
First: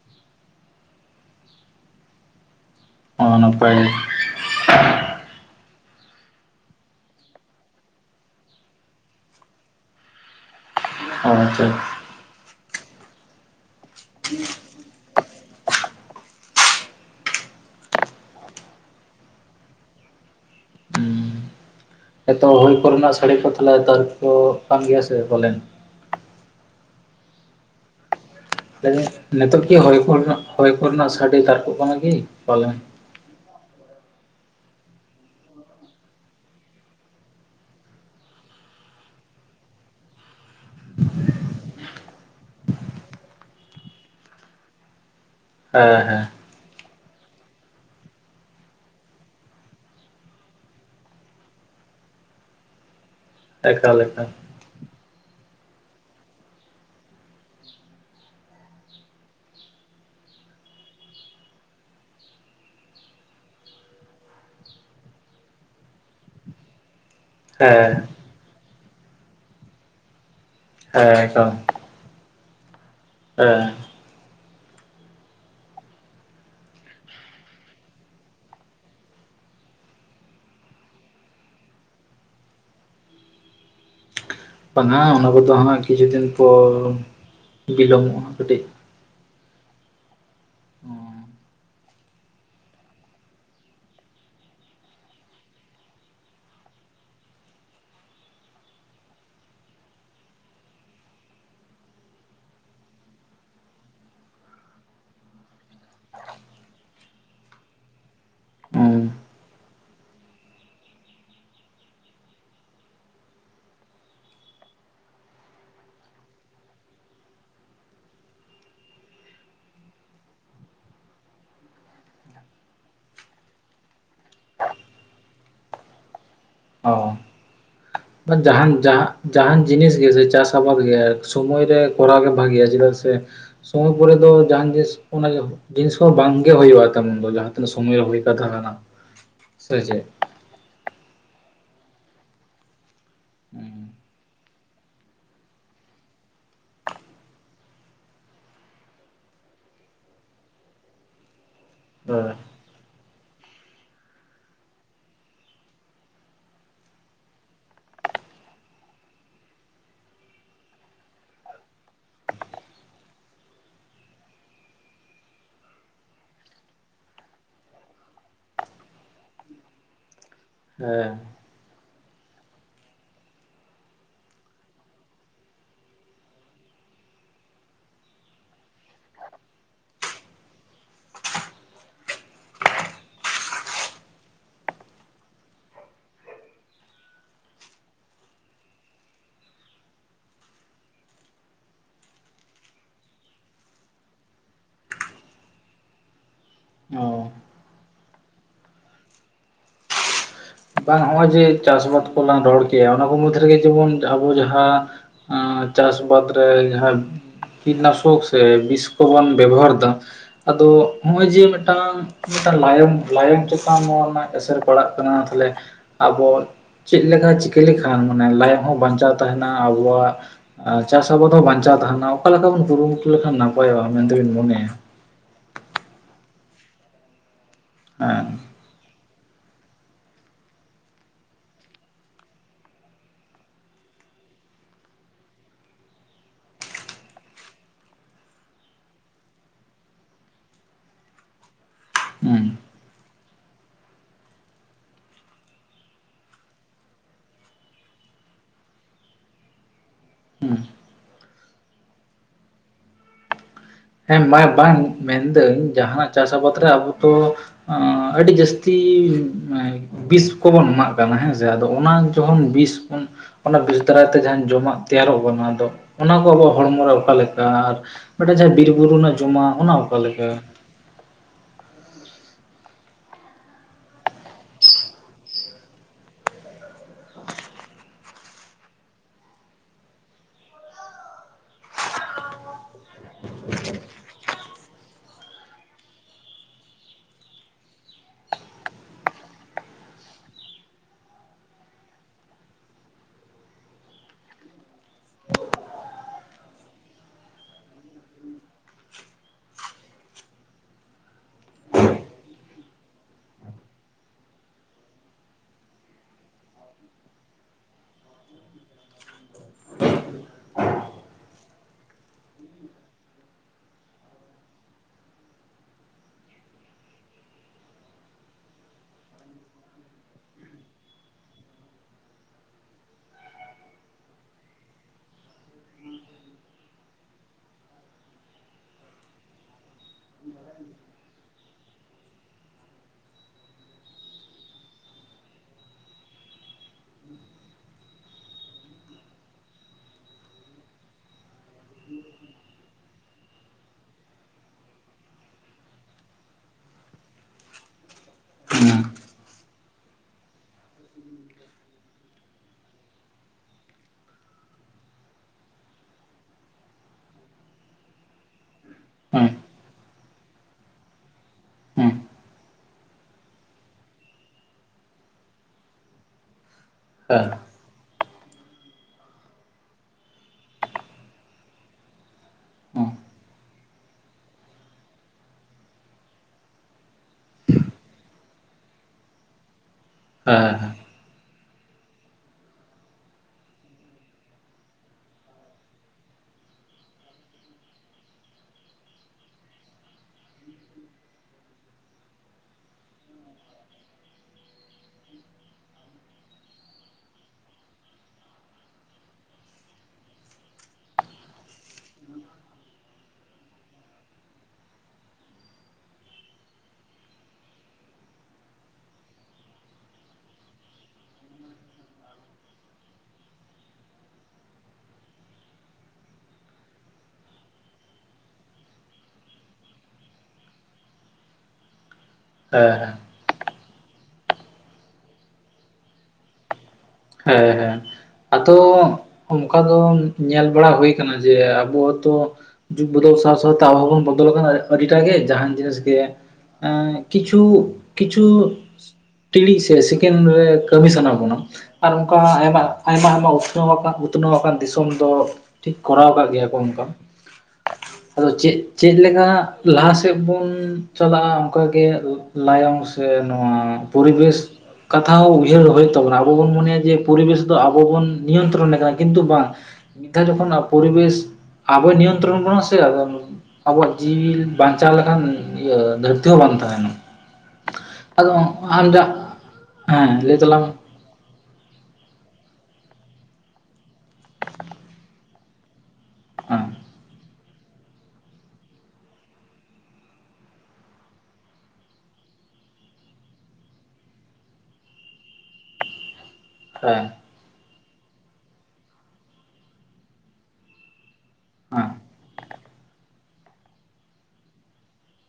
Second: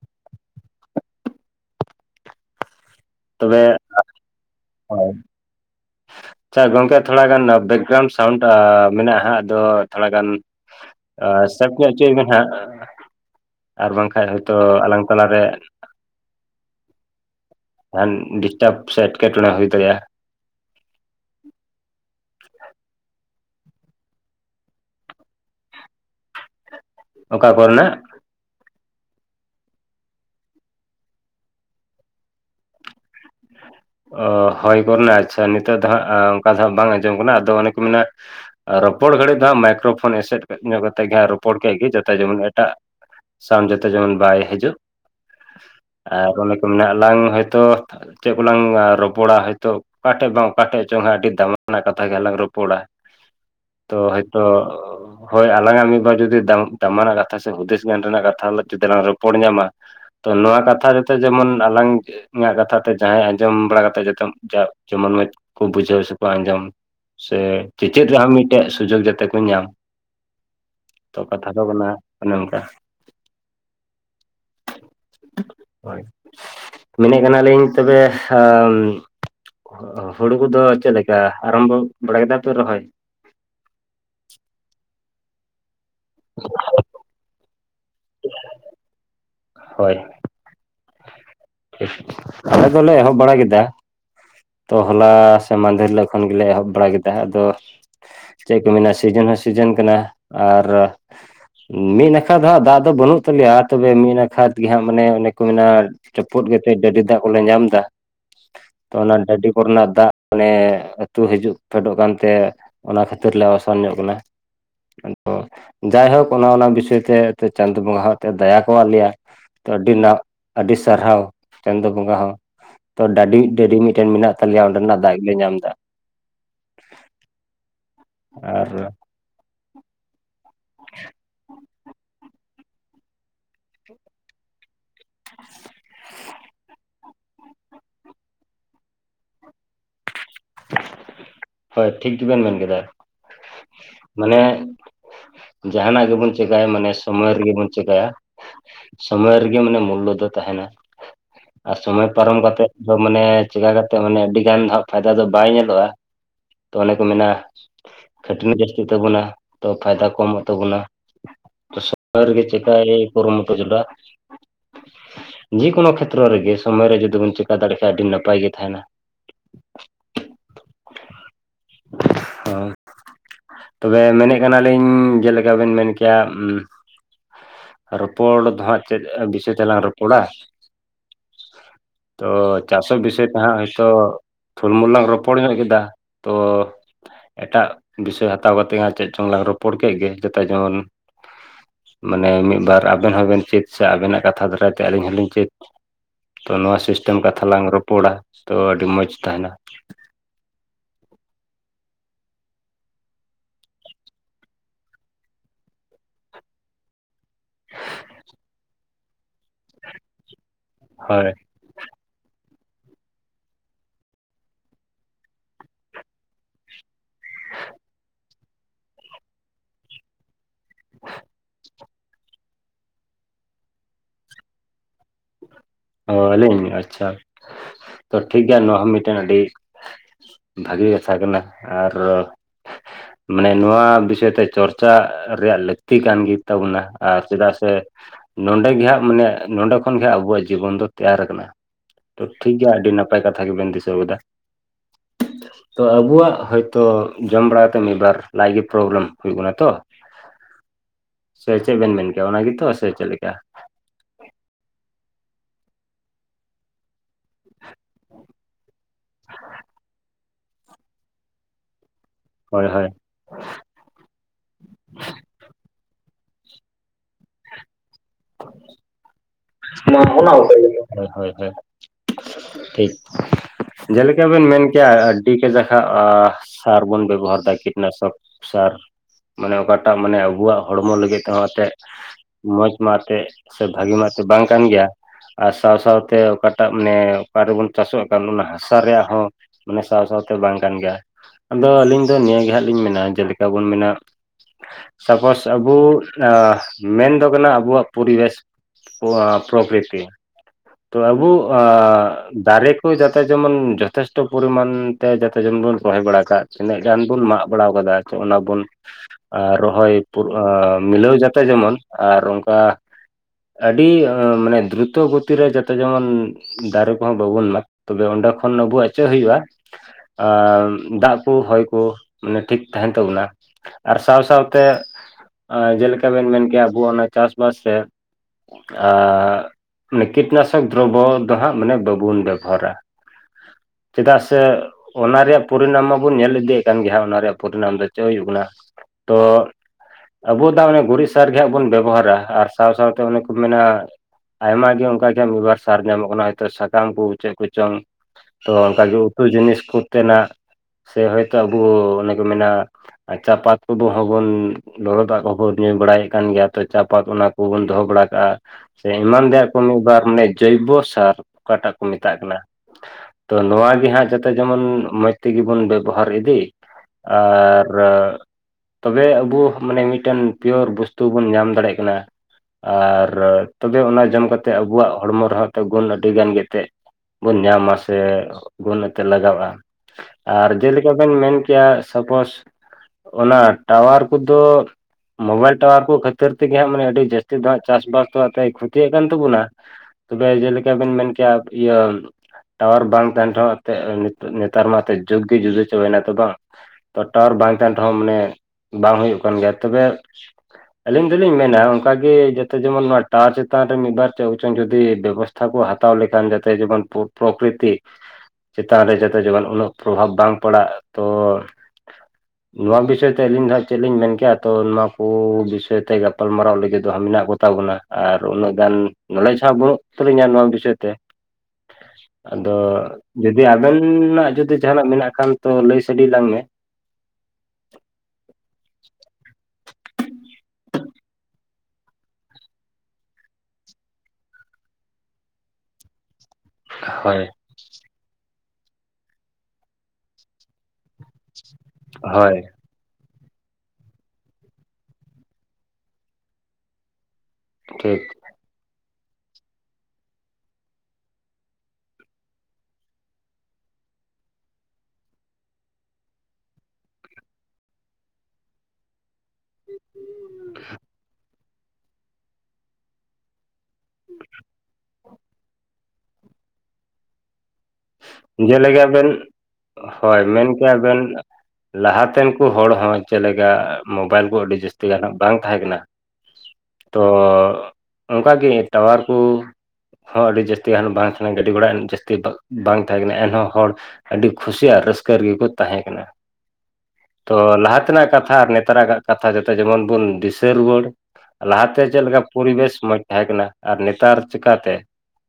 ᱚᱱᱟ ᱛᱚᱵᱮ ᱯᱨᱟᱭ (inaudible) (unintelligible) ᱟᱪᱪᱷᱟ ᱜᱚᱝᱠᱮ ᱛᱷᱚᱲᱟ ᱜᱟᱱ ᱵᱮᱠᱜᱨᱟᱣᱩᱱᱰ ᱥᱟᱣᱩᱱᱰ ᱢᱮᱱᱟᱜᱼᱟ ᱟᱫᱚ ᱛᱷᱚᱲᱟᱟᱜᱟᱱ, (inaudible) ᱚ ᱟᱪᱪᱷᱟ ᱥᱮᱯ ᱧᱚᱜ ᱦᱚᱪᱚᱭ ᱵᱮᱱ ᱦᱟᱸᱜ ᱟᱨ ᱵᱟᱝᱠᱷᱟᱱ ᱦᱳᱭᱛᱳ ᱟᱞᱟᱝ ᱛᱟᱞᱟᱨᱮ ᱟᱱ ᱰᱤᱥᱴᱟᱵ ᱥᱮ ᱮᱴᱠᱮᱴᱚᱬᱮ ᱦᱩᱭ ᱫᱟᱲᱮᱭᱟᱜ ᱦᱩᱸ ᱮᱛᱚ ᱦᱩᱭ ᱠᱚᱨᱮᱱᱟᱜ ᱥᱟᱹᱲᱤ ᱠᱚ ᱛᱟᱦᱚᱞᱮ ᱛᱟᱨᱠᱚ ᱠᱟᱱ ᱜᱮᱭᱟ ᱥᱮ ᱵᱚᱞᱮᱱ ᱚᱠᱟ ᱠᱚᱨᱮᱱᱟᱜ ᱮ ᱱᱤᱛᱚᱜ ᱠᱤ ᱦᱚᱭ ᱠᱩ ᱦᱚᱭ ᱠᱚᱨᱮᱱᱟᱜ ᱥᱟᱰᱮ ᱛᱟᱨᱠᱚᱜ ᱠᱟᱱᱟ ᱠᱤ ᱯᱟᱞᱮᱱ ᱚ ᱦᱚᱭ ᱠᱚᱨᱮᱱᱟᱜ ᱟᱪᱷᱟ ᱱᱤᱛᱚᱜ ᱫᱚ ᱦᱜ ᱚᱱᱠᱟ ᱫᱚ ᱦᱜ ᱵᱟᱝ ᱟᱸᱡᱚᱢ ᱠᱟᱱᱟ ᱟᱫᱚ ᱚᱱᱮ ᱠᱚ ᱢᱮ ᱨᱚᱯᱚᱲ ᱜᱷᱟᱹᱲᱤᱡ ᱫᱚ ᱦᱟᱸᱜ ᱢᱟᱭᱠᱨᱳ ᱯᱷᱳᱱ ᱮᱥᱮᱫ ᱧᱚᱜ ᱠᱟᱛᱮᱜ ᱜᱮᱟᱸᱜ ᱨᱚᱯᱚᱲ ᱠᱮᱫ ᱜᱮ ᱡᱚᱛᱚ ᱡᱮᱢᱚᱱ ᱮᱴᱟᱜ ᱥᱟᱢᱡᱟ ᱛᱮ ᱡᱮᱢᱚᱱ ᱵᱟᱭ ᱦᱤᱡᱩᱜ ᱦᱮᱸ ᱦᱮᱸ ᱟᱨ ᱚᱱᱮ ᱠᱚ ᱢᱮᱱᱟᱜᱼᱟ ᱟᱞᱟᱝ ᱦᱚᱭᱛᱚ ᱪᱮᱫ ᱠᱚᱞᱟᱝ ᱨᱚᱯᱚᱲᱟ ᱦᱚᱳᱭᱛᱳ ᱚᱠᱟᱴᱷᱮᱡ ᱵᱟᱝ ᱚᱠᱟᱴᱷᱮᱡ ᱪᱚᱝ ᱦ ᱟᱹᱰᱤ ᱫᱟᱢᱟᱱᱟ ᱠᱟᱛᱷᱟ ᱜᱮᱞᱟᱝ ᱨᱚᱯᱚᱲᱟ ᱛᱚ ᱮᱠᱟᱞ ᱦᱚᱭ ᱮᱠᱟᱞ ᱛᱚ ᱦᱳᱭ ᱟᱞᱟᱝᱟᱜ ᱢᱤᱫ ᱵᱟᱨ ᱡᱩᱫᱤ ᱫᱟᱢᱟᱱᱟᱜ ᱠᱟᱛᱷᱟ ᱥᱮ ᱦᱩᱫᱤᱥ ᱜᱟᱱ ᱨᱮᱱᱟᱜ ᱠᱟᱛᱷᱟ ᱡᱩᱫᱤ ᱞᱟᱝ ᱨᱚᱯᱚᱲ ᱧᱟᱢᱟ ᱛᱚ ᱱᱚᱶᱟ ᱠᱟᱛᱷᱟ ᱡᱚᱛᱚ ᱡᱮᱢᱚᱱ ᱟᱞᱟᱝᱟᱜ ᱠᱟᱛᱷᱟ ᱛᱮ ᱡᱟᱦᱟᱸᱭ ᱟᱸᱡᱚᱢ ᱵᱟᱲᱟ ᱠᱟᱛᱮᱫ ᱡᱚᱛᱚ ᱡᱟ ᱡᱮᱢᱚᱱ ᱢᱚᱸᱡᱽ ᱠᱚ ᱵᱩᱡᱷᱟᱹᱣ ᱥᱮᱠᱚ ᱟᱸᱡᱚᱢ ᱥᱮ ᱪᱮᱫ ᱦᱮᱸ ᱪᱮᱫᱽ ᱨᱮᱭᱟᱜ ᱦᱚᱸ ᱢᱤᱫ ᱴᱮᱱ ᱥᱩᱡᱳᱜᱽ ᱡᱚᱛᱮ ᱠᱚ ᱧᱟᱢ ᱦᱮᱸ ᱛᱚ ᱠᱟᱛᱷᱟ ᱫᱚ ᱠᱟᱱᱟ ᱚᱱᱮ ᱚᱱᱠᱟ ᱟᱧ (inaudible) ᱦᱳᱭ ᱢᱮᱱᱮᱫ ᱠᱟᱱᱟᱞᱤᱧ ᱛᱚᱵᱮ ᱦᱟᱱ ᱚ ᱦᱩᱲᱩ ᱠᱚᱫᱚ ᱪᱮᱫ ᱞᱮᱠᱟ ᱟᱨᱟᱢᱵᱚ ᱵᱟᱲᱟ ᱠᱮᱫᱟ ᱯᱮ ᱨᱚᱦᱚᱭ? ᱵᱟᱝᱟ ᱚᱱᱟ ᱠᱚᱫᱚ ᱦᱟᱸᱜ ᱠᱤᱪᱷᱩ ᱫᱤᱱ ᱯᱚᱨ ᱵᱤᱞᱚᱢᱚᱜᱼᱟ ᱠᱟᱹᱴᱤᱡ ᱦᱳᱭ ᱟᱞ ᱫᱚᱞᱮ ᱮᱦᱵ ᱵᱲᱟ ᱜᱮᱫᱟ ᱛᱚ ᱦᱚᱞᱟ ᱥᱮ ᱢᱟᱦᱫᱷᱮᱨ ᱦᱤᱞᱚᱜ ᱠᱷᱚᱱ ᱜᱮᱞᱮ ᱮᱦᱚᱵ ᱵᱟᱲᱟ ᱠᱮᱫᱟ ᱟᱫᱚ ᱪᱮᱫ ᱠᱚ ᱢᱮᱱᱟ ᱥᱤᱡᱮᱱ ᱦᱚᱸ ᱥᱤᱡᱮᱱ ᱠᱟᱱᱟ? ᱟᱨ ᱢᱤᱫ ᱱᱟᱠᱷᱟ ᱫᱚᱦᱟᱸᱜ ᱫᱟᱜ ᱫᱚ ᱵᱟᱹᱱᱩᱜ ᱛᱟᱞᱮᱭᱟ ᱛᱚᱵᱮ ᱢᱤᱫ ᱱᱟᱠᱷᱟ ᱛᱮᱜᱮ ᱦᱟᱸᱜ ᱢᱟᱱᱮ ᱚᱱᱮ ᱠᱚ ᱢᱮᱱᱟ ᱡᱟᱹᱯᱩᱫ ᱠᱟᱛᱮᱜ ᱰᱟᱹᱰᱤ ᱫᱟᱜ ᱠᱚᱞᱮ ᱧᱟᱢ ᱮᱫᱟ ᱛᱚ ᱚᱱᱟ ᱰᱟᱹᱰᱤ ᱠᱚᱨᱮᱱᱟᱜ ᱫᱟᱜ ᱢᱟᱱᱮ ᱟᱹᱛᱩ ᱦᱤᱡᱩᱜ ᱯᱷᱮᱰᱚᱜ ᱠᱟᱱ ᱛᱮ ᱚᱱᱟ ᱠᱷᱟᱹᱛᱤᱨ ᱞᱮ ᱚᱥᱟᱱ ᱧᱚᱜ ᱠᱟᱱᱟ᱾ ᱟᱫᱚ ᱡᱟᱭᱦᱳᱠ ᱚᱱᱟ ᱚᱱᱟ ᱵᱤᱥᱚᱭ ᱮᱱᱛᱮ ᱪᱟᱸᱫ ᱵᱚᱸᱜᱟ ᱦᱚᱸ ᱮᱱᱛᱮ ᱫᱟᱭᱟ ᱠᱟᱣᱟ ᱞᱮᱭᱟ ᱛᱚ ᱟᱹᱰᱤ ᱱᱟᱜ ᱟᱹᱰᱤ ᱥᱤᱫ ᱥᱟᱨᱦᱟᱣ ᱪᱟᱸᱫᱚ ᱵᱚᱸᱜᱟ ᱦᱚᱸ ᱛᱚ ᱰᱟᱹᱰᱤ ᱰᱟᱹᱰᱤ ᱢᱤᱫᱴᱮᱱ ᱢᱮᱱᱟᱜ ᱛᱟᱞᱮᱭᱟ ᱚᱸᱰᱮᱱᱟᱜ ᱫᱟᱜ ᱜᱮᱞᱮ ᱧᱟᱢ ᱮᱫᱟ ᱚᱧ ᱟᱨ ᱡᱟᱦᱟᱱ ᱡᱟᱦᱟᱱ ᱡᱤᱱᱤᱥ ᱜᱮᱥᱮ ᱪᱟᱥ ᱟᱵᱟᱫ ᱜᱮ ᱥᱚᱢᱚᱭ ᱨᱮ ᱠᱚᱨᱟᱣ ᱜᱮ ᱵᱷᱟᱜᱮᱭᱟ ᱪᱮᱫᱟᱜ ᱥᱮ ᱥᱚᱢᱚᱭ ᱠᱚᱨᱮ ᱫᱚ ᱡᱟᱦᱟᱱ ᱡᱤᱱᱤᱥ ᱚᱱᱟ ᱡᱤᱱᱤᱥ ᱦᱚᱸ ᱵᱟᱝ ᱜᱮ ᱦᱩᱭᱩᱜᱼᱟ ᱡᱟᱦᱟᱸ ᱛᱤᱱᱟᱹᱜ ᱥᱚᱢᱚᱭ ᱨᱮ ᱦᱳ ᱠᱟᱛᱷᱟ ᱠᱟᱱᱟ᱾ ᱥᱮ ᱪᱮᱫ? ᱦᱳᱭ ᱴᱷᱤᱠ ᱜᱮᱵᱮᱱ ᱢᱮᱱ ᱠᱮᱫᱟ ᱢᱟᱱᱮ ᱡᱟᱦᱟᱱᱟᱜ ᱜᱮᱵᱚᱱ ᱪᱮᱠᱟᱭᱟᱟ ᱢᱟᱱᱮ ᱥᱚᱢᱚᱭ ᱨᱮᱜᱮ ᱵᱚᱱ ᱪᱮᱠᱟᱹᱭᱟ᱾ ᱥᱚᱢᱚᱭ ᱨᱮᱜᱮ ᱢᱟᱱᱮ ᱢᱩᱞᱩᱻᱭ ᱫᱚ ᱛᱟᱦᱮᱱᱟ᱾ ᱟᱨ ᱥᱚᱢᱚᱭ ᱯᱟᱨᱚᱢ ᱠᱟᱛᱮᱫ ᱫᱚ ᱢᱟᱱᱮ ᱪᱮᱠᱟ ᱠᱟᱛᱮ ᱢᱟᱱᱮ ᱟᱹᱰᱤ ᱜᱟᱱ ᱯᱷᱟᱭᱫᱟ ᱪᱮᱛᱟᱜ ᱫᱚ ᱵᱟᱭ ᱧᱮᱞᱚᱜᱼᱟ ᱛᱚ ᱚᱱᱮ ᱠᱚ ᱢᱮᱱᱟ ᱠᱷᱟᱹᱴᱟᱹᱱᱤ ᱡᱟᱹᱥᱛᱤᱜ ᱛᱟᱵᱚᱱᱟ ᱛᱚ ᱯᱷᱟᱭᱫᱟ ᱠᱚᱢᱚᱜ ᱛᱟᱵᱚᱱᱟ ᱚ ᱥᱚᱦᱟᱨ ᱜᱮ ᱪᱮᱠᱟ ᱜᱮ ᱠᱩᱨᱩᱢᱩᱴᱩ ᱡᱩᱰᱟ ᱡᱮ ᱠᱚᱱᱚ ᱠᱷᱮᱛᱨᱚ ᱨᱮᱜᱮ ᱥᱚᱢᱚᱭ ᱨᱮ ᱡᱩᱫᱤ ᱵᱚᱱ ᱪᱮᱠᱟ ᱫᱟᱲᱮᱭᱟᱜ ᱠᱷᱟᱱᱡ ᱟᱹᱰᱤ ᱱᱟᱯᱟᱭ ᱜᱮ ᱛᱟᱦᱮᱱᱟ ᱦᱮᱸ (inaudible) ᱛᱚᱵᱮ ᱢᱮᱱᱮᱫ ᱠᱟᱱᱟᱞᱤᱧ ᱡᱮᱞᱮᱠᱟ ᱵᱮᱱ ᱢᱮᱱ ᱠᱮᱭᱟ-ᱟ ᱩᱸ ᱨᱚᱯᱚᱲ ᱫᱚ ᱦᱟᱸᱜ ᱪᱮᱫ ᱵᱤᱥᱚᱭ ᱛᱮᱞᱟᱝ ᱨᱚᱯᱚᱲᱟ? ᱛᱚ ᱪᱟᱥᱚ ᱵᱤᱥᱚᱭ ᱛᱮ ᱦᱟᱸᱜ ᱦᱚᱳᱭᱛᱳ ᱛᱷᱩᱞᱢᱩᱞ ᱞᱟᱝ ᱨᱚᱯᱚᱲ ᱧᱚᱜ ᱠᱮᱫᱟ ᱛᱚ ᱮᱴᱟᱜ ᱵᱤᱥᱚᱭ ᱦᱟᱛᱟᱣ ᱠᱟᱛᱮ ᱪᱮᱫ ᱪᱚᱝ ᱞᱟᱝ ᱨᱚᱯᱚᱲ ᱠᱮᱫ ᱜᱮ ᱡᱟᱛᱮ ᱡᱮᱢᱚᱱ? ᱢᱟᱱᱮ ᱢᱤᱫ ᱵᱟᱨ ᱟᱵᱮᱱ ᱦᱚᱸᱵᱮᱱ ᱪᱮᱫ ᱥᱮ ᱟᱵᱮ ᱱᱟᱜ ᱠᱟᱛᱷᱟ ᱫᱟᱨᱟᱭ ᱛᱮ ᱟᱹᱞᱤᱧ ᱦᱚᱸᱞᱤᱧ ᱪᱮᱫ ᱛᱚ ᱱᱚᱶᱟ ᱥᱤᱥᱴᱮᱢ ᱚ ᱠᱟᱛᱷᱟ ᱞᱟᱝ ᱨᱚᱯᱚᱲᱟ ᱛᱚ ᱟᱹᱰᱤ ᱢᱚᱸᱡᱽ ᱛᱟᱦᱮᱱᱟ᱾ ᱵᱟᱝ ᱱᱚᱜᱼᱚᱭ ᱡᱮ ᱪᱟᱥᱵᱟᱫ ᱠᱚᱞᱟᱟᱝ ᱨᱚᱲ ᱠᱮᱜᱭᱟ ᱚᱱᱟ ᱠᱚ ᱢᱩᱚᱫᱽᱫᱷ ᱨᱮᱜᱮ ᱡᱮᱢᱚᱱ ᱟᱵᱚ ᱡᱟᱦᱟᱸ ᱟᱸ ᱪᱟᱥ ᱵᱟᱫᱽ ᱨᱮ ᱡᱟᱦᱟᱸ ᱠᱤᱴᱱᱟᱥᱚᱠ ᱥᱮ ᱵᱤᱥ ᱠᱚ ᱵᱚᱱ ᱵᱮᱵᱚᱦᱟᱨ ᱮᱫᱟ ᱟᱫᱚ ᱦᱚᱸᱜᱼᱚᱭ ᱦᱳᱭ ᱡᱮ ᱢᱤᱫᱴᱟᱝ ᱢᱤᱫᱴᱟᱱ ᱞᱟᱭᱚᱝ ᱞᱟᱭᱚᱝ ᱪᱮᱛᱟᱱ ᱱᱚᱣᱟ ᱨᱮᱱᱟᱜ ᱮᱥᱮᱨ ᱯᱟᱲᱟᱜ ᱠᱟᱱᱟ ᱛᱟᱞᱦᱮ ᱟᱵᱚ ᱪᱮᱫ ᱞᱮᱠᱟ ᱪᱤᱠᱟᱹ ᱞᱮᱠᱷᱟᱱ ᱢᱟᱱᱮ ᱞᱟᱡ ᱦᱚᱸ ᱵᱟᱧᱪᱟᱣ ᱛᱟᱦᱮᱱᱟ ᱟᱵᱚᱣᱟᱜ ᱟᱨ ᱪᱟᱥ ᱟᱵᱟᱫ ᱦᱚᱸ ᱵᱟᱧᱪᱟᱣ ᱛᱟᱦᱮᱱᱟ ᱚᱠᱟ ᱞᱮᱠᱟ ᱵᱚᱱ ᱠᱩᱨᱩᱢᱩᱴᱩ ᱞᱮᱠᱷᱟᱱ ᱱᱟᱯᱟᱭᱚᱜᱼᱟ ᱢᱮᱱᱛᱮᱵᱤᱱ ᱢᱚᱱᱮᱭᱟ ᱚ ᱟᱹᱞᱤᱧ ᱟᱪᱪᱷᱟ ᱛᱚ ᱦᱮᱸ ᱴᱷᱤᱠᱜᱮᱭᱟ ᱱᱚᱣᱟ ᱦᱚᱸ ᱢᱤᱫᱴᱮᱱ ᱟᱹᱰᱤ ᱵᱷᱟᱜᱤ ᱠᱟᱛᱷᱟ ᱠᱟᱱᱟ ᱟᱨ ᱢᱟᱱᱮ ᱱᱚᱣᱟ ᱵᱤᱥᱚᱭ ᱛᱮ ᱪᱚᱨᱪᱟ ᱨᱮᱭᱟᱜ ᱞᱟᱹᱠᱛᱤ ᱠᱟᱱ ᱜᱮᱛᱟᱵᱚᱱᱟ ᱟᱨ ᱪᱮᱫᱟᱜ ᱥᱮ ᱱᱚᱰᱮ ᱜᱮ ᱦᱟᱸᱜ ᱢᱟᱱᱮ ᱱᱚᱰᱮ ᱠᱷᱚᱱ ᱜᱮᱟᱸᱜ ᱟᱵᱚᱣᱟᱜ ᱡᱩ ᱡᱤᱵᱚᱱ ᱫᱚ ᱛᱮᱭᱟᱨ ᱟᱠᱟᱱᱟ ᱛᱚ ᱦᱩᱸ ᱴᱷᱤᱠ ᱜᱮᱭᱟ ᱟᱹᱰᱤ ᱱᱟᱯᱟᱭ ᱠᱟᱛᱷᱟ ᱜᱮᱵᱮᱱ ᱫᱤᱥᱟᱹᱣ ᱠᱟᱫᱟ ᱛᱚ ᱟᱵᱚᱣᱟᱜ ᱦᱳᱭᱛᱳ ᱡᱚᱢ ᱵᱟᱲᱟ ᱠᱟᱛᱮ ᱢᱤᱫᱵᱟᱨ ᱞᱟᱡ ᱜᱮ ᱯᱨᱚᱵᱞᱮᱢ ᱦᱩᱭᱩᱜ ᱠᱟᱱᱟ ᱛᱚ ᱦᱩᱸ ᱥᱮ ᱪᱮᱫ ᱵᱮᱱ ᱢᱮᱱ ᱠᱮᱭᱟ ᱜᱮᱛᱚ ᱥᱮ ᱪᱮᱫ ᱞᱮᱠᱟ ᱦᱮᱸ ᱢᱟ ᱵᱟᱝ ᱢᱮᱱᱫᱟᱹᱧ ᱡᱟᱸᱦᱟᱱᱟᱜ ᱪᱟᱥ ᱟᱵᱟᱫ ᱨᱮ ᱟᱵᱚ ᱛᱚ ᱟᱹᱰᱤ ᱡᱟᱹᱥᱛᱤ ᱵᱤᱥ ᱠᱚᱵᱚᱱ ᱮᱢᱟᱜ ᱠᱟᱱᱟ ᱦᱮᱸᱥᱮ ᱟᱫᱚ ᱚᱱᱟ ᱡᱚᱠᱷᱚᱱ ᱦᱳᱭ ᱵᱤᱥ ᱦᱳᱭ ᱵᱚᱱ ᱚᱱᱟ ᱵᱤᱥ ᱫᱟᱨᱟᱭ ᱛᱮ ᱡᱟᱸᱦᱟᱱ ᱡᱚᱢᱟᱜ ᱛᱮᱭᱟᱨᱚᱜ ᱠᱟᱱᱟ ᱟᱫᱚ ᱚᱱᱟ ᱠᱚ ᱟᱵᱚᱣᱟᱜ ᱦᱚᱲᱢᱚ ᱨᱮ ᱚᱠᱟ ᱞᱮᱠᱟ ᱟᱨ ᱢᱤᱫᱴᱮᱡ ᱡᱟᱦᱟᱸ ᱵᱤᱨ ᱵᱩᱨᱩ ᱨᱮᱱᱟᱜ ᱡᱚᱢᱟᱜ ᱚᱱᱟ ᱚᱠᱟᱞᱮᱠᱟ ᱦᱳᱭ ᱦᱳᱭ ᱦᱚᱭ ᱴᱷᱤᱠ ᱡᱮᱞᱮᱠᱟ ᱵᱮᱱ ᱢᱮᱱ ᱠᱮᱭᱟ ᱟᱹᱰᱤ ᱠᱟᱡᱟᱠᱷᱟᱜ ᱥᱟᱨ ᱵᱚᱱ ᱵᱮᱵᱚᱦᱟᱨ ᱮᱫᱟ ᱠᱤᱴᱱᱟᱥᱚᱠ ᱥᱟᱨ ᱢᱟᱱᱮ ᱚᱠᱟᱴᱟᱜ ᱢᱟᱱᱮ ᱟᱵᱚᱣᱟᱜ ᱦᱚᱲᱢᱚ ᱞᱟᱹᱜᱤᱫ ᱛᱮᱦᱚᱸ ᱮᱱᱛᱮᱫ ᱢᱚᱡᱽ ᱚᱱᱟᱛᱮ ᱥᱮ ᱵᱷᱟᱜᱤ ᱢᱟᱛᱚ ᱵᱟᱝ ᱠᱟᱱ ᱜᱮᱭᱟ ᱟᱨ ᱥᱟᱶ ᱥᱟᱶᱛᱮ ᱚᱠᱟᱴᱟᱜ ᱢᱟᱱᱮ ᱚᱠᱟᱨᱮᱵᱚᱱ ᱪᱟᱥᱚᱜ ᱠᱟᱱ ᱚᱱᱟ ᱦᱟᱥᱟ ᱨᱮᱭᱟᱜ ᱦᱚᱸ ᱢᱟᱱᱮ ᱥᱟᱶ ᱥᱟᱶᱛᱮ ᱵᱟᱝ ᱠᱟᱱ ᱜᱮᱭᱟ ᱟᱫᱚ ᱟᱹᱞᱤᱧ ᱫᱚ ᱱᱤᱭᱟᱹᱟᱹᱜᱮ ᱦᱟᱸᱜ ᱞᱤᱧ ᱢᱮᱱᱟ ᱡᱮᱞᱮᱠᱟ ᱵᱚᱱ ᱢᱮᱱᱟ ᱥᱟᱯᱳᱥ ᱟᱵᱚ ᱮᱸᱻ ᱢᱮᱱ ᱫᱚ ᱠᱟᱱᱟ ᱟᱵᱚᱣᱟᱜ ᱯᱚᱨᱤᱵᱮᱥ ᱟᱸᱻ ᱯᱨᱚᱠᱨᱤᱛᱤ ᱛᱚ ᱟᱵᱩ ᱮᱸᱻ ᱫᱟᱨᱮ ᱠᱚ ᱡᱟᱛᱮ ᱡᱮᱢᱚᱱ ᱡᱚᱛᱷᱮᱥᱴᱚ ᱯᱚᱨᱤᱢᱟᱱ ᱛᱮ ᱡᱚᱛᱚ ᱡᱚᱱ ᱵᱚᱱ ᱨᱚᱦᱚᱭ ᱵᱟᱲᱟ ᱠᱟᱜ ᱛᱤᱱᱟᱹᱜ ᱜᱟᱱ ᱵᱚᱱ ᱢᱟᱜ ᱵᱟᱲᱟ ᱠᱟᱫᱟ ᱟᱨᱠᱤ ᱚᱱᱟ ᱵᱚᱱ ᱟᱨ ᱨᱚᱦᱚᱭ ᱢᱤᱞᱟᱹᱣ ᱡᱟᱛᱮ ᱡᱮᱢᱚᱱ ᱟᱨ ᱚᱝᱠᱟ ᱟᱹᱰᱤ ᱢᱟᱱᱮ ᱫᱨᱩᱛᱚ ᱜᱚᱛᱤᱨᱮ ᱡᱚᱛᱚ ᱡᱮᱢᱚᱱ ᱫᱟᱨᱮ ᱠᱚᱦᱚᱸ ᱵᱟᱵᱚᱱ ᱢᱟᱜᱽ, ᱛᱚᱵᱮ ᱚᱸᱰᱮ ᱠᱷᱚᱱ ᱟᱵᱚ ᱚᱪᱚᱜ ᱦᱩᱭᱩᱜᱼᱟ ᱟᱸᱻ ᱫᱟᱜ ᱠᱚ ᱦᱚᱭ ᱠᱚ ᱢᱟᱱᱮ ᱴᱷᱤᱠ ᱛᱟᱸᱦᱮᱱ ᱛᱟᱵᱚᱱᱟ ᱟᱨ ᱥᱟᱶ ᱥᱟᱶᱛᱮ ᱮᱸ ᱡᱮᱞᱮᱠᱟ ᱵᱮᱱ ᱢᱮᱱ ᱠᱮᱭᱟ ᱟᱵᱚᱣᱟᱜ ᱚᱱᱟ ᱪᱟᱥᱵᱟᱥ ᱨᱮ ᱟᱸᱻ ᱢᱟᱱᱮ ᱠᱤᱴᱱᱟᱥᱚᱠ ᱫᱨᱚᱵᱚ ᱫᱚ ᱦᱟᱸᱜ ᱢᱟᱱᱮ ᱵᱟᱵᱚᱱ ᱵᱮᱵᱚᱦᱟᱨᱟ ᱪᱮᱫᱟᱜ ᱥᱮ ᱚᱱᱟ ᱨᱮᱭᱟᱜ ᱯᱚᱨᱤᱱᱟᱢ ᱢᱟᱵᱚᱱ ᱧᱮᱞ ᱤᱫᱤᱭᱮᱫ ᱠᱟᱱ ᱜᱮᱦᱟᱸᱜ ᱚᱱᱟ ᱨᱮᱭᱟᱜ ᱯᱚᱨᱤᱱᱟᱢ ᱫᱚ ᱪᱮᱫ ᱦᱩᱭᱩᱜ ᱠᱟᱱᱟ ᱛᱚ ᱟᱵᱚ ᱫᱚ ᱚᱱᱮ ᱜᱩᱨᱤᱡ ᱥᱟᱨ ᱜᱮ ᱦᱟᱸᱜ ᱵᱚᱱ ᱵᱮᱵᱚᱦᱟᱨᱟ ᱟᱨ ᱥᱟᱶ ᱥᱟᱶᱛᱮ ᱚᱱᱮ ᱠᱚ ᱢᱮᱱᱟ ᱟᱭᱢᱟ ᱜᱮ ᱚᱝᱠᱟ ᱜᱮ ᱢᱤᱫᱵᱟᱨ ᱥᱟᱨ ᱧᱟᱢᱚᱜ ᱠᱟᱱᱟ ᱦᱳᱭᱛᱚ ᱥᱟᱠᱟᱢ ᱠᱚ ᱪᱮᱫ ᱠᱚᱪᱚᱝ ᱛᱚ ᱦᱮᱸ ᱚᱝᱠᱟᱜᱮ ᱩᱛᱩ ᱡᱤᱱᱤᱥ ᱠᱚᱛᱮᱱᱟᱜ ᱥᱮ ᱦᱚᱳᱭᱛᱳ ᱟᱵᱚ ᱚᱱᱮ ᱠᱚ ᱢᱮᱱᱟ ᱟᱨ ᱪᱟᱯᱟᱫ ᱠᱚᱫᱚ ᱦᱚᱸᱵᱚᱱ ᱞᱚᱞᱚᱫᱟᱜ ᱠᱚᱵᱚᱱ ᱧᱩᱭ ᱵᱟᱲᱟᱭᱮᱫ ᱠᱟᱱ ᱜᱮᱭᱟ ᱛᱚ ᱪᱟᱯᱟ ᱟᱯᱟᱛ ᱩᱱᱟ ᱠᱩᱵᱚᱱ ᱫᱚᱦᱚ ᱵᱟᱲᱟ ᱠᱟᱜ-ᱟ ᱥᱮ ᱤᱢᱟᱱ ᱦᱮᱸ ᱛᱮᱭᱟᱜ ᱠᱚ ᱢᱤᱫ ᱵᱟᱨ ᱢᱟᱱᱮ ᱡᱟᱹᱭᱵᱚ ᱥᱟᱨ᱾ ᱚᱠᱟᱴᱟᱜ ᱠᱚ ᱦᱮᱸ ᱢᱤᱛᱟᱜ ᱠᱟᱱᱟ? ᱛᱚ ᱱᱚᱣᱟ ᱜᱮᱦᱟᱸᱜ ᱡᱟᱛᱮ ᱡᱮᱢᱚᱱ ᱢᱚᱡᱽ ᱛᱮᱜᱮ ᱵᱚᱱ ᱵᱮᱵᱚᱦᱟᱨ ᱤᱫᱤ ᱦᱮᱸ ᱟᱨ ᱛᱚᱵᱮ ᱟᱵᱚ ᱢᱟᱱᱮ ᱢᱤᱫᱴᱮᱱ ᱯᱤᱭᱳᱨ ᱵᱚᱥᱛᱩ ᱵᱚᱱ ᱧᱟᱢ ᱫᱟᱲᱮᱭᱟᱜ ᱠᱟᱱᱟ ᱟᱨ ᱛᱚᱵᱮ ᱚᱱᱟ ᱡᱚᱢ ᱠᱟᱛᱮᱫ ᱟᱵᱚᱣᱟᱜ ᱦᱚᱲᱢᱚ ᱨᱮᱦᱚᱸ ᱛᱚ ᱜᱩᱱ ᱟᱹᱰᱤ ᱜᱟᱱ ᱜᱮᱛᱮᱜ ᱵᱚᱱ ᱧᱟᱢᱟ ᱥᱮ ᱜᱩᱱ ᱮᱱᱛᱮᱫ ᱞᱟᱜᱟᱣᱼᱟ ᱦᱮᱸ ᱟᱨ ᱦᱮᱸ ᱦᱮᱸ ᱡᱮᱞᱮᱠᱟ ᱵᱮᱱ ᱢᱮᱱ ᱠᱮᱭᱟ ᱥᱟᱯᱳᱥ ᱚᱱᱟ ᱴᱟᱣᱟᱨ ᱠᱚᱫᱚ ᱢᱳᱵᱟᱭᱤᱞ ᱴᱟᱣᱟᱨ ᱠᱚ ᱠᱷᱟᱹᱛᱤᱨ ᱛᱮᱜᱮ ᱦᱟᱸᱜ ᱢᱟᱱᱮ ᱟᱹᱰᱤ ᱡᱟᱹᱥᱛᱤ ᱫᱚ ᱦᱟᱸᱜ ᱪᱟᱥᱵᱟᱥ ᱛᱟᱞᱟ ᱛᱮᱭ ᱠᱷᱩᱛᱤᱭᱮᱜ ᱠᱟᱱ ᱛᱟᱵᱚᱱᱟ ᱛᱚᱵᱮ ᱡᱮᱞᱮᱠᱟ ᱵᱮᱱ ᱢᱮᱱ ᱠᱮᱭᱟ ᱤᱭᱟᱹ ᱴᱟᱣᱟᱨ ᱵᱟᱝ ᱛᱟᱦᱮᱱ ᱨᱮᱦᱚᱸ ᱮᱱᱛᱮᱜ ᱮᱸ ᱱᱮᱛ ᱮᱛᱟᱨ ᱢᱟ ᱮᱸᱛᱮᱜ ᱡᱩᱜᱽ ᱜᱮ ᱡᱩᱫᱟᱹ ᱪᱟᱵᱟᱭ ᱱᱟ ᱛᱚ ᱵᱟᱝ᱾ ᱛᱚ ᱴᱟᱣᱟᱨ ᱵᱟᱝ ᱛᱟᱦᱮᱱ ᱨᱮᱦᱚᱸ ᱢᱟᱱᱮ ᱵᱟᱝ ᱦᱩᱭᱩᱜ ᱠᱟᱱ ᱜᱮᱭᱟ᱾ ᱛᱚᱵᱮ ᱪᱮᱜ ᱞᱤᱧ ᱢᱮᱱᱟ ᱚᱱᱠᱟ ᱜᱮ ᱡᱟᱛᱮ ᱡᱮᱢᱚᱱ ᱱᱚᱣᱟ ᱴᱟᱣᱟᱨ ᱪᱮᱛᱟᱱ ᱨᱮ ᱢᱤᱫ ᱵᱟᱨ ᱪᱟᱹᱣ ᱪᱚᱝ ᱡᱩᱫᱤ ᱵᱮᱵᱚᱥ ᱛᱷᱟ ᱠᱚ ᱦᱟᱛᱟᱣ ᱞᱮᱠᱷᱟᱱ ᱡᱟᱛᱮ ᱡᱮᱢᱚᱱ ᱯᱨᱚ ᱯᱨᱚᱠᱨᱤᱛᱤ ᱪᱮᱛᱟᱱ ᱨᱮ ᱡᱟᱛᱮ ᱡᱮᱢᱚᱱ ᱩᱱᱟᱹᱜ ᱯᱨᱚᱵᱷᱟᱵᱽ ᱵᱟᱝ ᱯᱟᱲᱟᱜ ᱛᱚ ᱱᱚᱶᱟ ᱵᱤᱥᱚᱭ ᱛᱮ ᱟᱹᱞᱤᱧ ᱫᱚᱜ ᱪᱮᱫ ᱞᱤᱧ ᱢᱮᱱ ᱠᱮᱭᱟ ᱛᱚ ᱱᱚᱣᱟ ᱠᱩ ᱵᱤᱥᱮᱛ ᱛᱮ ᱜᱟᱯᱟᱞ ᱢᱟᱨᱟᱣ ᱞᱟᱹᱜᱤᱫ ᱫᱚ ᱦᱟᱸᱜ ᱢᱮᱱᱟᱜ ᱠᱚ ᱛᱟᱵᱚᱱᱟ᱾ ᱟᱨ ᱩᱱᱟᱹᱜ ᱜᱟᱱ ᱱᱚᱞᱮᱡᱽ ᱦᱚᱸ ᱵᱟᱹᱱᱩᱜ ᱛᱟᱹᱞᱤᱧᱟ ᱱᱚᱣᱟ ᱵᱤᱥᱚᱭ ᱛᱮ᱾ (inaudible) ᱟᱫᱚ ᱦᱮᱸ ᱡᱩᱫᱤ ᱟᱵᱮᱱ ᱱᱟᱜ ᱡᱩᱫᱤ ᱡᱟᱦᱟᱸ ᱱᱟᱜ ᱢᱮᱱᱟᱜ ᱠᱷᱟᱱ ᱛᱚ ᱞᱟᱹᱭ ᱥᱟᱹᱰᱤᱭ ᱞᱟᱝ ᱢᱮ? ᱦᱮᱸ ᱦᱮᱸ ᱟᱫᱚ ᱚᱱᱠᱟ ᱫᱚᱢ ᱧᱮᱞ ᱵᱟᱲᱟ ᱦᱩᱭ ᱠᱟᱱᱟ ᱡᱮ ᱟᱵᱚᱣᱟᱜ ᱛᱚ ᱡᱩᱜᱽ ᱵᱚᱫᱚᱞ ᱥᱟᱶ ᱥᱟᱶᱛᱮ ᱟᱵᱚ ᱦᱚᱸ ᱵᱚᱱ ᱵᱚᱫᱚᱞ ᱟᱠᱟᱱᱟ ᱟᱹᱰᱤ ᱴᱟᱜ ᱜᱮ ᱡᱟᱦᱟᱸᱱ ᱡᱤᱱᱤᱥ ᱜᱮ ᱮᱸᱻ ᱦᱳᱭ ᱠᱤᱪᱷᱩᱜ ᱠᱤᱪᱷᱩᱜ ᱴᱤᱲᱤᱡ ᱥᱮ ᱥᱤᱠᱮᱱ ᱨᱮ ᱠᱟᱹᱢᱤ ᱥᱟᱱᱟ ᱵᱚᱱᱟ᱾ ᱟᱨ ᱚᱱᱠᱟ ᱦᱳᱭ ᱟᱭᱢᱟ ᱟᱭᱢᱟ ᱟᱭᱢᱟ ᱩᱛᱱᱟᱹᱣ ᱟᱠᱟᱱ ᱩᱛᱱᱟᱹᱣ ᱟᱠᱟᱱ ᱫᱤᱥᱚᱢ ᱫᱚ ᱴᱷᱤᱠ ᱠᱚᱨᱟᱣ ᱠᱟᱜ ᱜᱮᱭᱟ ᱠᱚ ᱚᱱᱠᱟ, ᱴᱷᱤᱠ ᱟᱫᱚ ᱪᱮᱫ ᱪᱮᱫ ᱞᱮᱠᱟ ᱞᱟᱦᱟ ᱥᱮᱫ ᱵᱚᱱ ᱪᱟᱞᱟᱜ-ᱟ ᱚᱱᱠᱟ ᱜᱮ ᱞᱟ ᱞᱟᱭᱚᱝ ᱥᱮ ᱱᱚᱣᱟ ᱯᱚᱨᱤᱵᱮᱥ ᱠᱟᱛᱷᱟ ᱦᱚᱸ ᱩᱭᱦᱟᱹᱨ ᱦᱩᱭᱩᱜ ᱛᱟᱵᱚᱱᱟ᱾ ᱟᱵᱚ ᱵᱚᱱ ᱢᱚᱱᱮ ᱭᱟ ᱡᱮ ᱯᱚᱨᱤᱵᱮᱥ ᱫᱚ ᱟᱵᱚ ᱵᱚᱱ ᱱᱤᱭᱚᱱᱛᱨᱚᱱ ᱱᱮᱜ ᱠᱟᱱᱟ ᱠᱤᱱᱛᱩ ᱵᱟᱝ ᱢᱤᱫ ᱫᱷᱟᱣ ᱡᱚᱠᱷᱚᱱ ᱯᱚᱨᱤᱵᱮᱥ ᱟᱵᱚᱭ ᱱᱤᱭᱚᱱᱛᱨᱚᱱ ᱵᱚᱱᱟ ᱥᱮ᱾ ᱟᱫᱚ ᱟᱵᱚᱣᱟᱜ ᱡᱤᱣᱤ ᱵᱟᱧᱪᱟᱣ ᱞᱮᱠᱟᱱ ᱤᱭᱟᱹ ᱫᱷᱟᱹᱨᱛᱤ ᱦᱚᱸ ᱵᱟᱝ ᱛᱟᱦᱮᱱᱟ᱾ ᱟᱫᱚ ᱡᱮᱞᱮᱠᱟ ᱟᱢ ᱡᱟ ᱵᱮᱱ ᱦᱮᱸ ᱦᱚᱭ ᱞᱟᱹᱭ ᱢᱮᱱ ᱛᱟᱞᱟᱝ ᱠᱮᱭᱟ ᱵᱮᱱ ᱞᱟᱦᱟ ᱛᱮᱱ ᱠᱩ ᱦᱚᱲ ᱦᱚᱸ ᱪᱮᱫ ᱞᱮᱠᱟ ᱢᱳᱵᱟᱭᱤᱞ ᱠᱚ ᱟᱹᱰᱤ ᱡᱟᱹᱥᱛᱤ ᱜᱟᱱ ᱦᱚᱸ ᱵᱟᱝ ᱛᱟᱦᱮᱸ ᱠᱟᱱᱟ᱾ ᱢᱮ ᱛᱚ ᱚᱱᱠᱟ ᱜᱮ ᱴᱟᱣᱟᱨ ᱠᱩ ᱦᱚᱸ ᱟᱹᱰᱤ ᱡᱟᱹᱥᱛᱤ ᱜᱟᱱ ᱵᱟᱝ ᱛᱟᱦᱮᱸ ᱠᱟᱱᱟ ᱜᱟᱹᱰᱤ ᱜᱷᱚᱲᱟ ᱤᱱᱟᱹᱜ ᱡᱟᱹᱥᱛᱤ ᱵᱟᱜ ᱵᱟᱝ ᱛᱟᱦᱮᱸ ᱠᱟᱱᱟ ᱮᱱᱦᱚᱸ ᱦᱚᱲ ᱟᱹᱰᱤ ᱠᱷᱩᱥᱤ ᱟᱨ ᱨᱟᱹᱥᱠᱟᱹ ᱨᱮᱜᱮ ᱠᱚ ᱛᱟᱦᱮᱸ ᱠᱟᱱᱟ᱾ ᱦᱮᱸ᱾ ᱛᱚ ᱞᱟᱦᱟ ᱛᱮᱱᱟᱜ ᱠᱟᱛᱷᱟ ᱟᱨ ᱱᱮᱛᱟᱨᱟᱜ ᱠᱟᱛᱷᱟ ᱡᱟᱛᱮ ᱡᱮᱢᱚᱱ ᱵᱩᱱ ᱫᱤᱥᱟᱹ ᱨᱩᱣᱟᱹᱲ᱾ ᱞᱟᱦᱟ ᱛᱮ ᱦᱮᱸ ᱪᱮᱫ ᱞᱮᱠᱟ ᱯᱚᱨᱤᱵᱮᱥ ᱢᱚᱸᱪ ᱛᱟᱦᱮᱸ ᱠᱟᱱᱟ᱾ ᱟᱨ ᱱᱮᱛᱟᱨ ᱪᱤᱠᱟ ᱛᱮ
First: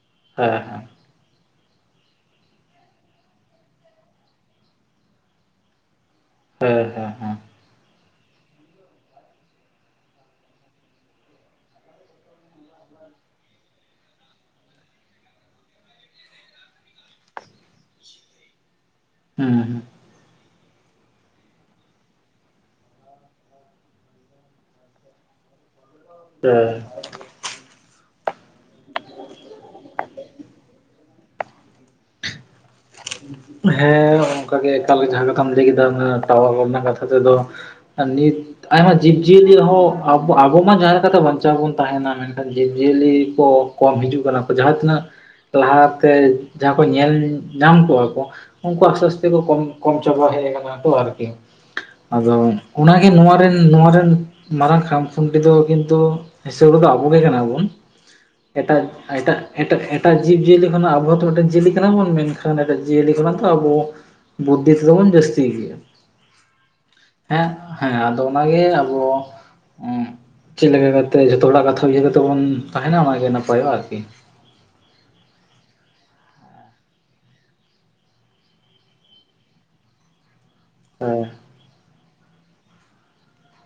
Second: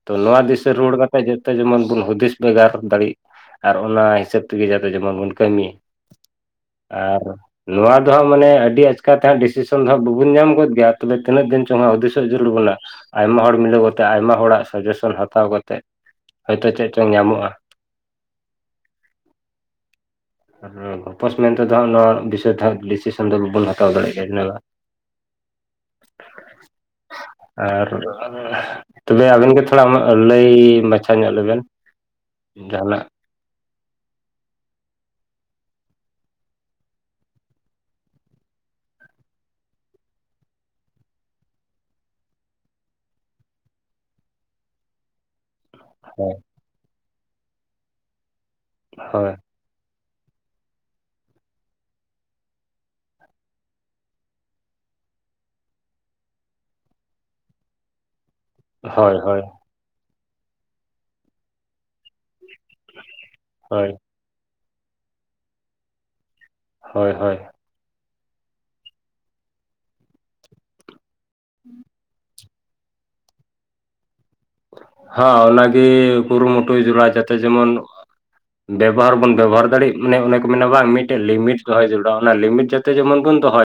ᱛᱚ ᱦᱮᱸ ᱦᱮᱸ ᱱᱚᱣᱟ ᱫᱤᱥᱟᱹ ᱦᱮᱸ ᱨᱩᱣᱟᱹᱲ ᱠᱟᱛᱮᱜ ᱡᱚᱛᱚ ᱡᱮᱢᱚᱱ ᱵᱚᱱ ᱦᱩᱫᱤᱥ ᱵᱮᱜᱟᱨ ᱫᱟᱲᱤᱜ, ᱟᱨ ᱚᱱᱟ ᱦᱤᱥᱟᱹᱵᱽ ᱛᱤᱜᱤ ᱡᱟᱛᱮ ᱡᱮᱢᱚᱱ ᱵᱚᱱ ᱠᱟᱹᱢᱤ᱾ ᱦᱮᱸ ᱦᱮᱸ ᱟᱨ ᱱᱩᱣᱟ ᱫᱚ ᱦᱟᱸᱜ ᱢᱟᱱᱮ ᱟᱹᱰᱤ ᱟᱪᱠᱟ ᱛᱮᱦᱟᱸᱜ ᱰᱤᱥᱤᱥᱚᱱ ᱫᱚ ᱦᱟᱸᱜ ᱵᱟᱹᱵᱩᱱ ᱧᱟᱢ ᱜᱚᱫ ᱜᱮᱭᱟ᱾ ᱛᱚᱵᱮ ᱛᱤᱱᱟᱹᱜ ᱫᱤᱱ ᱪᱚ ᱦᱟᱸᱜ ᱦᱩᱫᱤᱥᱚᱜ ᱡᱟᱹᱨᱩᱲ ᱵᱩᱱᱟ᱾ ᱟᱭᱢᱟ ᱦᱚᱲ ᱢᱤᱞᱟᱹᱣ ᱠᱟᱛᱮᱜ, ᱟᱭᱢᱟ ᱦᱚᱲᱟᱜ ᱥᱟᱡᱮᱥᱚᱱ ᱦᱟᱛᱟᱣ ᱠᱟᱛᱮᱜ᱾ ᱦᱳᱭ ᱛᱚ ᱪᱮᱫ ᱪᱚᱝ ᱧᱟᱢᱚᱜ-ᱟ᱾ ᱦᱩᱸ ᱦᱩᱸ᱾ ᱟᱨ ᱜᱚᱯᱚᱥ ᱢᱮᱱ ᱛᱮᱫᱚ ᱦᱟᱸᱜ ᱱᱚᱣᱟ ᱵᱤᱥᱚᱭ ᱛᱮ ᱦᱟᱸᱜ ᱰᱤᱥᱤᱥᱚᱱ ᱫᱚ ᱵᱟᱹᱵᱩᱱ ᱦᱟᱛᱟᱣ ᱫᱟᱲᱮᱭᱟᱜ ᱜᱮᱭᱟ᱾ ᱪᱮᱫᱟᱜ ᱵᱟᱝ (unintelligible) ᱮᱸ᱾ ᱟᱨ (unintelligible) ᱛᱚᱵᱮ ᱟᱵᱮᱱ ᱜᱮ ᱛᱷᱚᱲᱟ ᱟᱢᱟᱜ ᱞᱟᱹᱭ ᱢᱟᱪᱷᱟ ᱠᱟᱛᱷᱟ ᱧᱚᱜ ᱞᱮᱵᱮᱱ ᱡᱟᱦᱟᱱᱟᱜ ᱦᱮᱸ ᱚᱱᱠᱟᱜᱮ ᱮᱠᱟᱞ ᱡᱟᱦᱟᱸ ᱠᱟᱛᱷᱟᱢ ᱞᱟᱹᱭ ᱠᱮᱫᱟ ᱚᱱᱟ ᱴᱣᱟ ᱠᱚ ᱨᱮᱱᱟᱜ ᱠᱟᱛᱷᱟ ᱛᱮᱫᱚ ᱟᱨ ᱱᱤᱛ ᱤᱛ ᱟᱭ ᱦᱚᱸ ᱡᱤᱵᱽᱼᱡᱤᱭᱟᱹᱞᱤ ᱦᱚᱸ ᱟᱵᱚ ᱟᱵᱚ ᱢᱟ ᱡᱟᱦᱟᱸ ᱞᱮᱠᱟ ᱛᱮ ᱵᱟᱧᱪᱟᱣ ᱵᱚᱱ ᱛᱟᱦᱮᱱᱟ ᱢᱮᱱᱠᱷᱟᱱ ᱡᱤᱵᱽᱼᱡᱤᱭᱟᱹᱞᱤ ᱠᱚ᱾ ᱠᱚᱢ ᱦᱤᱡᱩᱜ ᱠᱟᱱᱟ ᱠᱚ ᱡᱟᱦᱟᱸ ᱛᱤᱱᱟᱹᱜ, ᱞᱟᱦᱟᱛᱮ ᱥᱮ ᱦᱳᱭ ᱡᱟᱦᱟᱸ ᱠᱚ ᱧᱮᱞ ᱧᱟᱢ ᱠᱚᱣᱟ ᱠᱚ᱾ ᱩᱱᱠᱩ ᱟᱥᱛᱮ ᱟᱥᱛᱮ ᱦᱳᱭ ᱠᱩ ᱠᱚᱢ ᱠᱚᱢ ᱪᱵᱟᱟ ᱦᱮᱡ‌ ᱠᱟᱱᱟ ᱠᱚ ᱟᱨ ᱠᱤ᱾ ᱟᱫᱚ ᱚᱱᱟ ᱜᱮ ᱱᱚᱣᱟ ᱨᱮᱱ ᱱᱚᱣᱟ ᱨᱮᱱ ᱢᱟᱨᱟᱝ ᱠᱷᱟᱢ ᱠᱷᱩᱱᱴᱤ ᱫᱚ ᱠᱤᱱᱛᱩ ᱦᱤᱥᱟᱹ ᱠᱩᱫᱚ ᱟᱵᱚ ᱜᱮ ᱠᱟᱱᱟ ᱵᱚᱱ᱾ ᱮᱴᱟᱜ ᱦᱳᱭ ᱮᱴᱟᱜ ᱦᱳᱭ ᱮᱴᱟᱜ ᱮᱴᱟᱜ ᱡᱤᱵᱽᱼᱡᱤᱭᱟᱹᱞᱤ ᱠᱷᱚᱱᱟᱜ ᱟᱵᱚ ᱦᱚᱸ ᱛᱚ ᱢᱤᱫᱴᱟᱝ ᱡᱤᱭᱟᱹᱞᱤ ᱠᱟᱱᱟ ᱵᱚᱱ ᱢᱮ ᱠᱷᱟᱱ ᱮᱴᱟᱜ ᱡᱤᱭᱟᱹᱞᱤ ᱠᱷᱚᱱᱟᱜ ᱛᱚ ᱟᱵᱚ ᱦᱳᱭ ᱵᱩᱫᱽᱫᱷᱤ ᱛᱮᱫᱚ ᱵᱚᱱ ᱡᱟᱹᱥᱛᱤ ᱜᱮᱭᱟ᱾ ᱦᱳᱭ ᱦᱮᱸ ᱦᱮᱸ ᱟᱫᱚ ᱚᱱᱟᱜᱮ ᱟᱵᱚ ᱪᱮᱫ ᱞᱮᱠᱟ ᱠᱟᱛᱮ ᱡᱷᱚᱛᱚ ᱦᱚᱲᱟᱜ ᱠᱟᱛᱷᱟ ᱤᱭᱟᱹ ᱠᱟᱛᱮᱫ ᱵᱚᱱ ᱛᱟᱦᱮᱱᱟ ᱚᱱᱟᱜᱮ ᱱᱟᱯᱟᱭᱚᱜᱼᱟ ᱟᱨᱠᱤ ᱦᱟᱸ ᱚᱱᱟᱜᱮ ᱠᱩᱨᱩᱢᱩᱴᱩᱭ ᱡᱚᱨᱟ ᱡᱟᱛᱮ ᱡᱮᱢᱚᱱ ᱵᱮᱵᱚᱦᱟᱨ ᱵᱚᱱ ᱵᱮᱵᱚᱦᱟᱨ ᱫᱟᱲᱮᱭᱟᱜ ᱢᱟᱱᱮ ᱚᱱᱮ ᱠᱚ ᱢᱮᱱᱟ ᱵᱟᱝ ᱢᱤᱫᱴᱮᱡ ᱦᱮᱸ ᱞᱤᱢᱤᱴ ᱫᱚᱦᱚᱭ ᱡᱟᱹᱨᱩᱲᱲᱟ ᱚᱱᱟ ᱞᱤᱢᱤᱴ ᱡᱟᱛᱮ ᱡᱮᱢᱚᱱ ᱵᱚᱱ ᱫᱚᱦᱚᱭ